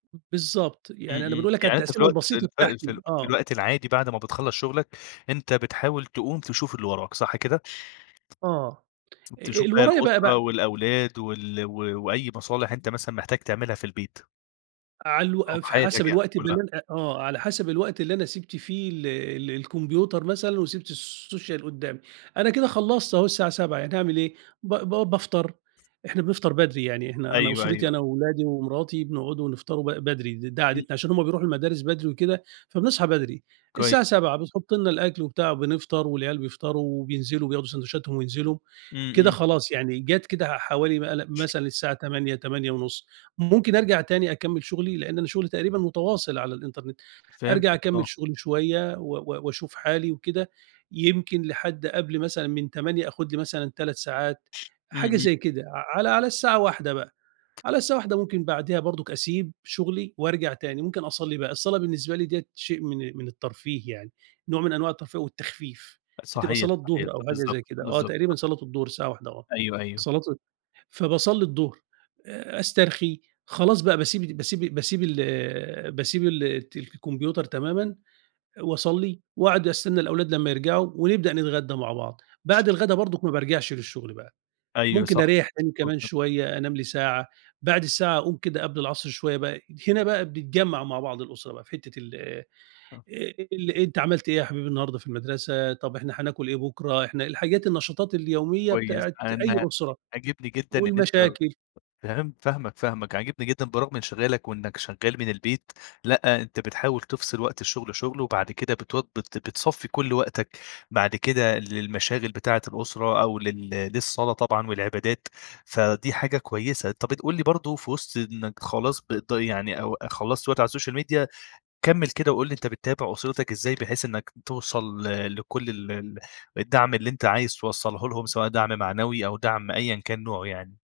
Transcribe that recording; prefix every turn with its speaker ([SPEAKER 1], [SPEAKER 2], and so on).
[SPEAKER 1] بالضبط.
[SPEAKER 2] إمم،
[SPEAKER 1] يعني أنا
[SPEAKER 2] إمم.
[SPEAKER 1] بنقول لك على
[SPEAKER 2] يعني أنت في
[SPEAKER 1] التقسيمة
[SPEAKER 2] الوقت ال
[SPEAKER 1] البسيطة
[SPEAKER 2] في ال
[SPEAKER 1] بتاعتي.
[SPEAKER 2] في
[SPEAKER 1] آه.
[SPEAKER 2] الوقت العادي بعد ما بتخلَّص شغلك أنت بتحاول تقوم تشوف اللي وراك، صح كده؟
[SPEAKER 1] آه. أ
[SPEAKER 2] تشوف
[SPEAKER 1] اللي
[SPEAKER 2] باقي
[SPEAKER 1] ورايا بقى ب
[SPEAKER 2] الأسرة والأولاد وال و وأي مصالح أنت مثلًا محتاج تعملها في البيت.
[SPEAKER 1] على الو
[SPEAKER 2] أو في
[SPEAKER 1] ف
[SPEAKER 2] حياتك
[SPEAKER 1] حسب
[SPEAKER 2] يعني
[SPEAKER 1] الوقت
[SPEAKER 2] كُلّها.
[SPEAKER 1] بالليل آه. على حسب الوقت اللي أنا سِبت فيه ال ال الكمبيوتر مثلًا وسِبت السوشيال قدّامي. أنا كده خلّصت أهو الساعة 07:00 يعني أعمل إيه؟ ب ب بافطر، إحنا بنفطر بدري. يعني إحنا أنا
[SPEAKER 2] أيوه،
[SPEAKER 1] أسرتي
[SPEAKER 2] أيوه.
[SPEAKER 1] أنا وولادي ومراتي بنقعدوا ونفطروا ب بدري ده ده
[SPEAKER 2] إمم،
[SPEAKER 1] عادتنا عشان
[SPEAKER 2] إمم.
[SPEAKER 1] هم بيروحوا المدارس بدري وكده فبنصحى بدري.
[SPEAKER 2] كويس.
[SPEAKER 1] الساعة 07:00 بتحُط لنا الأكل وبتاع بنفطر والعيال بيفطروا وبينزلوا وبياخدوا ساندويتشاتهم وينزلوا،
[SPEAKER 2] إمم،
[SPEAKER 1] كده
[SPEAKER 2] إمم.
[SPEAKER 1] خلاص يعني جات كده ع حوالي م لأ مثلًا الساعة 08:00 08:30 ممكن أرجع تاني أكمِّل شغلي لإن أنا شغلي تقريبًا متواصل على الإنترنت. أرجع
[SPEAKER 2] فهمتك آه.
[SPEAKER 1] أكمِّل شغلي شوية و و واشوف حالي وكده يمكن لحد قبل مثلًا من 08:00 آخُد لي مثلًا 3 ساعات
[SPEAKER 2] إمم،
[SPEAKER 1] حاجة
[SPEAKER 2] إمم.
[SPEAKER 1] زي كده، على على الساعة 13:00 بقى. على الساعة 13:00 ممكن بعديها برضك أسيب شغلي وارجع تاني، ممكن أصلِّي بقى. الصلاة بالنسبة لي ديّة شيء من من الترفيه يعني، نوع من أنواع الترفيه والتخفيف. بتبقى
[SPEAKER 2] صحيح،
[SPEAKER 1] صلاة
[SPEAKER 2] صحيح.
[SPEAKER 1] ضُهر أو حاجة
[SPEAKER 2] بالضبط،
[SPEAKER 1] زي كده آه،
[SPEAKER 2] بالضبط.
[SPEAKER 1] تقريبًا صلاة الضُهر الساعة 13:00 آه،
[SPEAKER 2] أيوه، أيوه.
[SPEAKER 1] صلاة فباصلِّي الضُهر أ أسترخي خلاص بقى باسيب باسيب باسيب ال باسيب الت الكمبيوتر تمامًا واصلِّي واقعد أستنى الأولاد لمّا يرجعوا ونبدأ نتغدى مع بعض. بعد الغدا برضك ما بارجعش للشغل بقى،
[SPEAKER 2] أيوه
[SPEAKER 1] ممكن
[SPEAKER 2] صح.
[SPEAKER 1] أريَح تاني كمان
[SPEAKER 2] [unintelligible]
[SPEAKER 1] شوية، أنام لي ساعة، بعد الساعة أقوم كده قبل العصر شوية بقى هنا بقى بيتجمّع مع بعض الأسرة بقى في حتّة ال
[SPEAKER 2] آه.
[SPEAKER 1] ال أنت عملت إيه يا حبيبي النهارده في المدرسة، طب إحنا هناكل إيه بُكرة؟ إحنا الحاجات النشاطات اليومية
[SPEAKER 2] كويس.
[SPEAKER 1] بتاعة أي
[SPEAKER 2] أنا
[SPEAKER 1] أسرة
[SPEAKER 2] عاجبني جدًا إن أنت
[SPEAKER 1] والمشاكل.
[SPEAKER 2] فهمت فاهمك، فاهمك. عاجبني جدًا برغم انشغالك وإنّك شغّال من البيت لأ، أنت بتحاول تفصِل وقت الشغل شُغل وبعد كده بتو بت بتصفِّي كل وقتك بعد كده للمشاغل بتاعة الأسرة أو لل للصلاة طبعًا والعبادات، فدي حاجة كويسة. أنت بتقول لي برضه في وِسط إنّك خلاص بت يعني أو خلَّصت وقت على السوشيال ميديا كمِّل كده وقل لي أنت بتتابع أسرتك إزاي بحيث إنّك توصل ل لكل ال ال الدعم اللي أنت عايز توصّله لهم سواء دعم معنوي أو دعم أيًا كان نوعه يعني؟